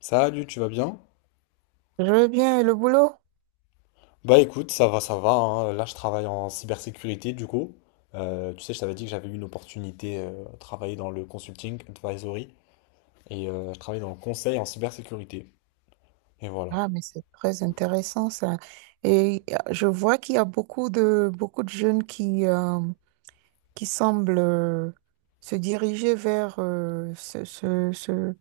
Salut, tu vas bien? Je veux bien, et le boulot? Bah écoute, ça va, ça va, hein. Là, je travaille en cybersécurité du coup. Tu sais, je t'avais dit que j'avais eu une opportunité à travailler dans le consulting advisory et je travaille dans le conseil en cybersécurité. Et voilà. Ah, mais c'est très intéressant ça. Je vois qu'il y a beaucoup de jeunes qui semblent se diriger vers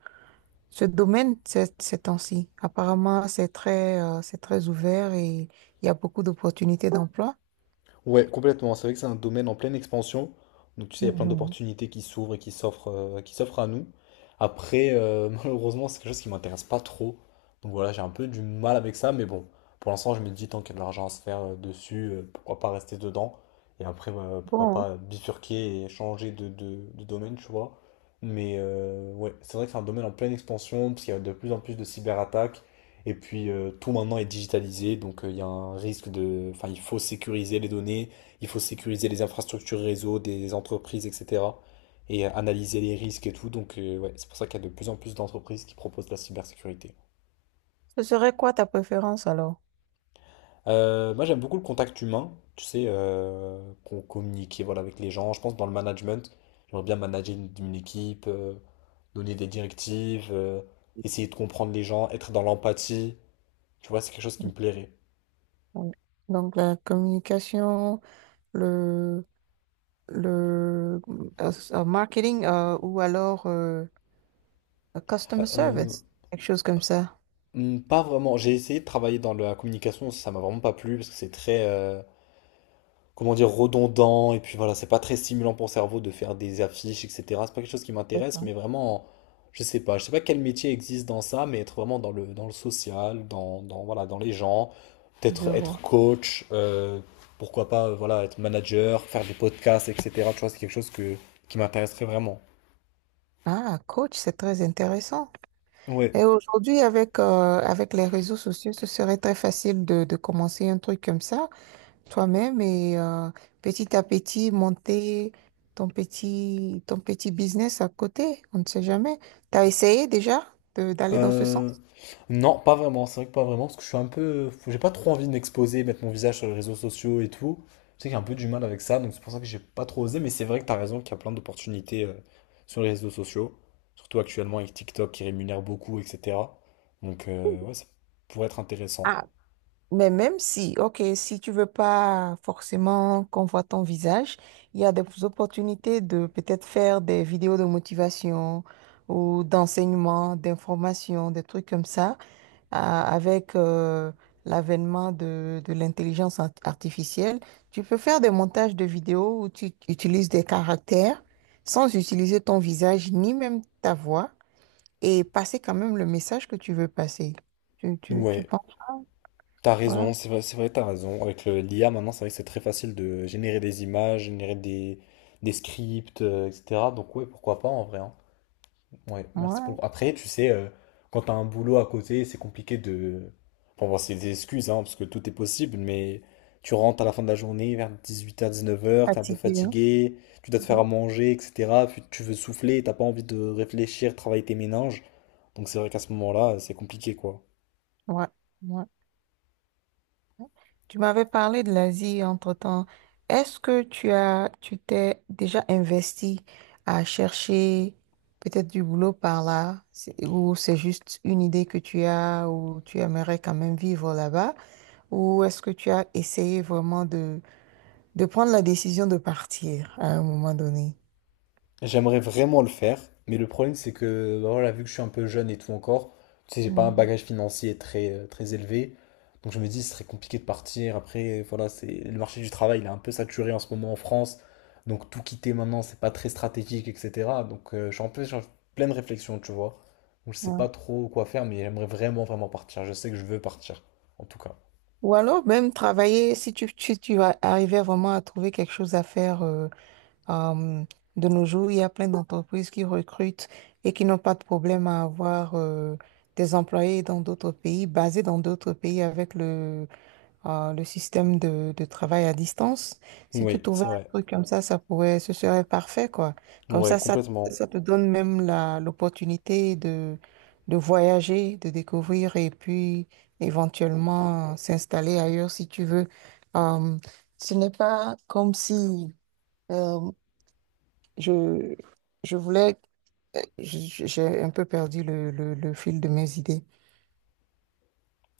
ce domaine ces temps-ci. Apparemment, c'est c'est très ouvert et il y a beaucoup d'opportunités d'emploi. Ouais, complètement. C'est vrai que c'est un domaine en pleine expansion. Donc, tu sais, il y a plein Mhm. d'opportunités qui s'ouvrent et qui s'offrent à nous. Après, malheureusement, c'est quelque chose qui m'intéresse pas trop. Donc voilà, j'ai un peu du mal avec ça. Mais bon, pour l'instant, je me dis, tant qu'il y a de l'argent à se faire dessus, pourquoi pas rester dedans? Et après, bah, pourquoi Bon, pas bifurquer et changer de domaine, tu vois. Mais ouais, c'est vrai que c'est un domaine en pleine expansion, parce qu'il y a de plus en plus de cyberattaques. Et puis tout maintenant est digitalisé, donc il y a un risque de. Enfin, il faut sécuriser les données, il faut sécuriser les infrastructures réseau des entreprises, etc. Et analyser les risques et tout. Donc ouais, c'est pour ça qu'il y a de plus en plus d'entreprises qui proposent de la cybersécurité. ce serait quoi ta préférence alors? Moi j'aime beaucoup le contact humain, tu sais, qu'on communique voilà, avec les gens. Je pense dans le management, j'aimerais bien manager une équipe, donner des directives, essayer de comprendre les gens, être dans l'empathie. Tu vois, c'est quelque chose qui me plairait. Oui. Donc, la communication, le marketing ou alors le customer Euh, service, quelque chose comme ça. Pas vraiment. J'ai essayé de travailler dans la communication, ça m'a vraiment pas plu parce que c'est très, comment dire, redondant et puis voilà, c'est pas très stimulant pour le cerveau de faire des affiches, etc. C'est pas quelque chose qui C'est m'intéresse, ça. mais vraiment, je sais pas. Je sais pas quel métier existe dans ça, mais être vraiment dans le social, dans voilà, dans les gens, Je peut-être être vois. coach, pourquoi pas, voilà, être manager, faire des podcasts, etc. Tu vois, c'est quelque chose qui m'intéresserait vraiment. Ah, coach, c'est très intéressant. Ouais. Et aujourd'hui, avec avec les réseaux sociaux, ce serait très facile de commencer un truc comme ça toi-même et petit à petit monter ton petit business à côté. On ne sait jamais. T'as essayé déjà d'aller dans ce Euh, sens? non, pas vraiment. C'est vrai que pas vraiment, parce que je suis un peu. J'ai pas trop envie de m'exposer, mettre mon visage sur les réseaux sociaux et tout. Je sais que j'ai un peu du mal avec ça, donc c'est pour ça que j'ai pas trop osé. Mais c'est vrai que t'as raison qu'il y a plein d'opportunités sur les réseaux sociaux, surtout actuellement avec TikTok qui rémunère beaucoup, etc. Donc ouais, ça pourrait être intéressant. ah Mais même si, ok, si tu veux pas forcément qu'on voit ton visage, il y a des opportunités de peut-être faire des vidéos de motivation ou d'enseignement, d'information, des trucs comme ça, avec l'avènement de l'intelligence artificielle. Tu peux faire des montages de vidéos où tu utilises des caractères sans utiliser ton visage ni même ta voix et passer quand même le message que tu veux passer. Tu Ouais, penses t'as quoi? raison. C'est vrai, t'as raison. Avec l'IA maintenant, c'est vrai que c'est très facile de générer des images, générer des scripts, etc. Donc ouais, pourquoi pas en vrai, hein. Ouais, merci pour Moi? le. Après, tu sais, quand t'as un boulot à côté, c'est compliqué de. Enfin, bon, c'est des excuses, hein, parce que tout est possible, mais tu rentres à la fin de la journée, vers 18 h, 19 h, t'es un peu Fatigué, hein? fatigué, tu dois te faire à Mhm. manger, etc. Puis tu veux souffler, t'as pas envie de réfléchir, travailler tes méninges. Donc c'est vrai qu'à ce moment-là, c'est compliqué, quoi. Ouais, ouais, ouais. Tu m'avais parlé de l'Asie entre-temps. Est-ce que tu as, tu t'es déjà investi à chercher peut-être du boulot par là? Ou c'est juste une idée que tu as, ou tu aimerais quand même vivre là-bas, ou est-ce que tu as essayé vraiment de prendre la décision de partir à un moment donné? J'aimerais vraiment le faire, mais le problème c'est que bah voilà, vu que je suis un peu jeune et tout encore, tu sais, j'ai pas un Mhm. bagage financier très, très élevé. Donc je me dis, ce serait compliqué de partir. Après, voilà, c'est le marché du travail, il est un peu saturé en ce moment en France. Donc tout quitter maintenant, c'est pas très stratégique, etc. Donc je suis en pleine réflexion, tu vois. Donc je sais pas Ouais. trop quoi faire, mais j'aimerais vraiment, vraiment partir. Je sais que je veux partir, en tout cas. Ou alors même travailler, si tu arrivais vraiment à trouver quelque chose à faire. Euh, de nos jours, il y a plein d'entreprises qui recrutent et qui n'ont pas de problème à avoir des employés dans d'autres pays, basés dans d'autres pays avec le système de travail à distance. Si tu Oui, trouvais c'est un vrai. truc comme ça pourrait, ce serait parfait, quoi. Comme Ouais, ça, ça, complètement. Ça te donne même la, l'opportunité de voyager, de découvrir et puis éventuellement s'installer ailleurs si tu veux. Euh, Ce n'est pas comme si... euh, je, je voulais, j'ai un peu perdu le fil de mes idées.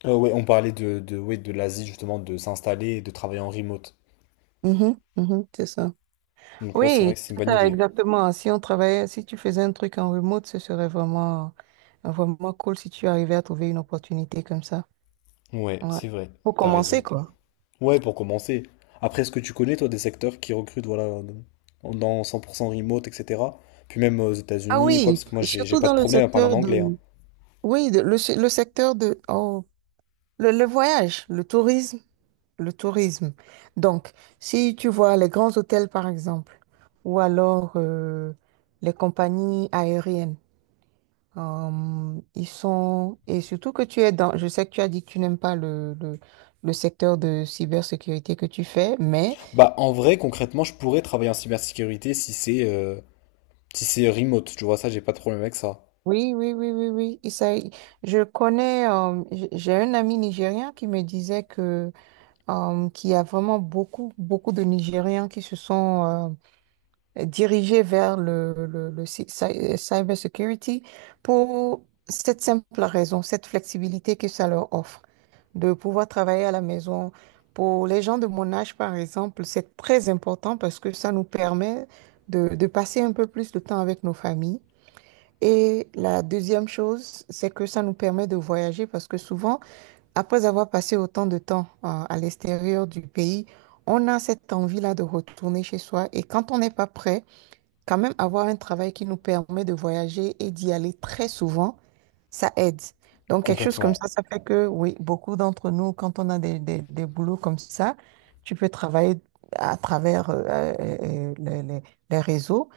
Ouais, on parlait ouais, de l'Asie, justement, de s'installer et de travailler en remote. Mhm, mhm, c'est ça. Donc ouais, c'est vrai que Oui, c'est une c'est bonne ça, idée. exactement. Si on travaillait, si tu faisais un truc en remote, ce serait vraiment, vraiment cool si tu arrivais à trouver une opportunité comme ça. Ouais, Ouais. c'est vrai, Pour t'as commencer, raison. quoi. Ouais, pour commencer. Après, est-ce que tu connais, toi, des secteurs qui recrutent, voilà, dans 100% remote, etc. Puis même aux Ah États-Unis, quoi, oui, parce que moi, j'ai surtout pas de dans le problème à parler en secteur anglais, hein. de... Oui, le secteur de... Oh, le voyage, le tourisme. Le tourisme. Donc, si tu vois les grands hôtels, par exemple, ou alors les compagnies aériennes, ils sont... Et surtout que tu es dans... Je sais que tu as dit que tu n'aimes pas le secteur de cybersécurité que tu fais, mais Bah, en vrai, concrètement, je pourrais travailler en cybersécurité si c'est remote, tu vois, ça, j'ai pas de problème avec ça. oui, oui, oui, oui, oui. Je connais... j'ai un ami nigérien qui me disait que qu'il y a vraiment beaucoup, beaucoup de Nigériens qui se sont... dirigé vers le cyber security pour cette simple raison, cette flexibilité que ça leur offre, de pouvoir travailler à la maison. Pour les gens de mon âge, par exemple, c'est très important parce que ça nous permet de passer un peu plus de temps avec nos familles. Et la deuxième chose, c'est que ça nous permet de voyager parce que souvent, après avoir passé autant de temps à l'extérieur du pays, on a cette envie-là de retourner chez soi. Et quand on n'est pas prêt, quand même avoir un travail qui nous permet de voyager et d'y aller très souvent, ça aide. Donc, quelque chose comme Complètement. ça fait que, oui, beaucoup d'entre nous, quand on a des boulots comme ça, tu peux travailler à travers euh, les, les- les réseaux.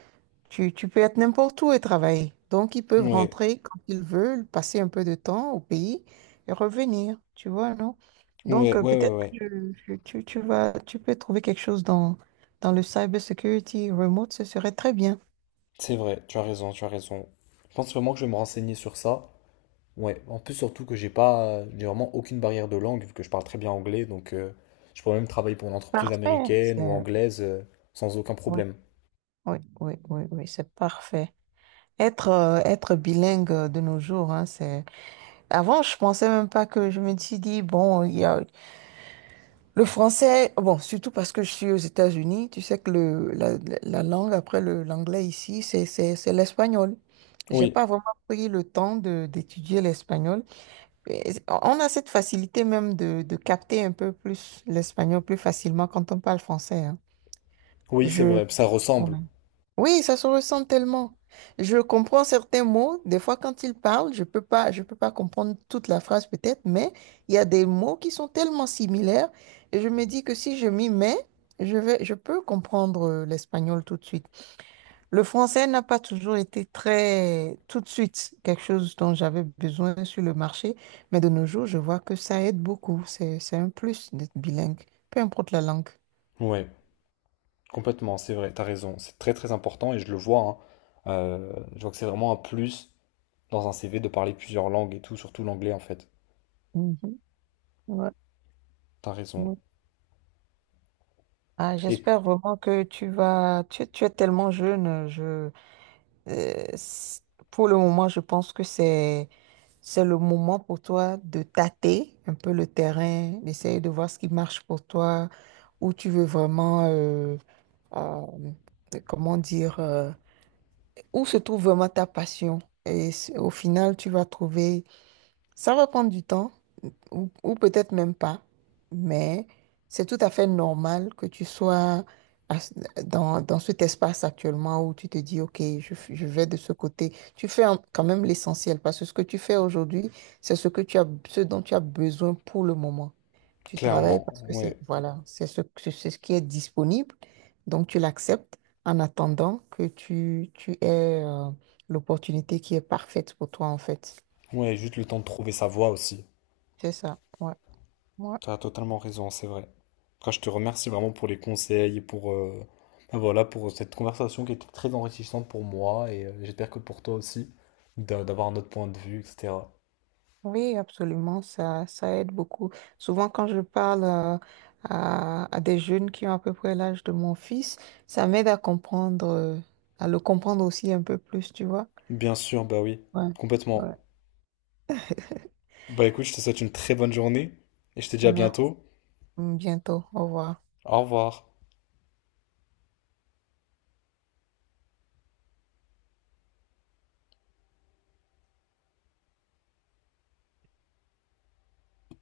Tu peux être n'importe où et travailler. Donc, ils peuvent Ouais, rentrer quand ils veulent, passer un peu de temps au pays et revenir, tu vois, non? Donc, ouais, ouais, ouais, peut-être ouais. que tu vas, tu peux trouver quelque chose dans le cybersecurity remote, ce serait très bien. C'est vrai, tu as raison, tu as raison. Je pense vraiment que je vais me renseigner sur ça. Ouais, en plus surtout que j'ai pas, j'ai vraiment aucune barrière de langue vu que je parle très bien anglais, donc je pourrais même travailler pour une entreprise Parfait. américaine ou anglaise sans aucun Oui, problème. oui, oui, oui, oui, c'est parfait. Être bilingue de nos jours, hein, c'est... Avant, je pensais même pas que je me suis dit, bon, il y a le français, bon, surtout parce que je suis aux États-Unis, tu sais que la langue après l'anglais ici, c'est l'espagnol. J'ai Oui, pas vraiment pris le temps d'étudier l'espagnol. Et on a cette facilité même de capter un peu plus l'espagnol plus facilement quand on parle français, hein. oui, c'est Je... vrai, ça ouais. ressemble. Oui, ça se ressent tellement. Je comprends certains mots. Des fois, quand ils parlent, je peux pas comprendre toute la phrase peut-être, mais il y a des mots qui sont tellement similaires et je me dis que si je m'y mets, je peux comprendre l'espagnol tout de suite. Le français n'a pas toujours été très tout de suite quelque chose dont j'avais besoin sur le marché, mais de nos jours, je vois que ça aide beaucoup. C'est un plus d'être bilingue, peu importe la langue. Ouais, complètement, c'est vrai, t'as raison, c'est très très important et je le vois, hein. Je vois que c'est vraiment un plus dans un CV de parler plusieurs langues et tout, surtout l'anglais en fait. Mhm. Ouais, T'as raison. ouais. Ah, Et j'espère vraiment que tu vas. Tu es tellement jeune. Euh, c- pour le moment, je pense que c'est le moment pour toi de tâter un peu le terrain, d'essayer de voir ce qui marche pour toi, où tu veux vraiment, euh, comment dire, où se trouve vraiment ta passion. Et au final, tu vas trouver ça va prendre du temps, ou peut-être même pas, mais c'est tout à fait normal que tu sois à ce- dans, dans cet espace actuellement où tu te dis, OK, je vais de ce côté. Quand même l'essentiel parce que ce que tu fais aujourd'hui, c'est ce que tu as, ce dont tu as besoin pour le moment. Tu travailles clairement, parce que c'est, ouais, voilà, c'est ce qui est disponible, donc tu l'acceptes en attendant que tu aies l'opportunité qui est parfaite pour toi, en fait. ouais, juste le temps de trouver sa voie aussi. C'est ça, ouais. Moi, Tu as totalement raison, c'est vrai. En tout cas, je te remercie vraiment pour les conseils et pour, ben voilà, pour cette conversation qui était très enrichissante pour moi et j'espère que pour toi aussi, d'avoir un autre point de vue, etc. oui, absolument, ça aide beaucoup. Souvent, quand je parle à des jeunes qui ont à peu près l'âge de mon fils, ça m'aide à comprendre, à le comprendre aussi un peu plus, tu vois. Bien sûr, bah oui, Ouais, complètement. ouais. Bah écoute, je te souhaite une très bonne journée et je te dis à Merci, bientôt. bientôt, au revoir. Au revoir.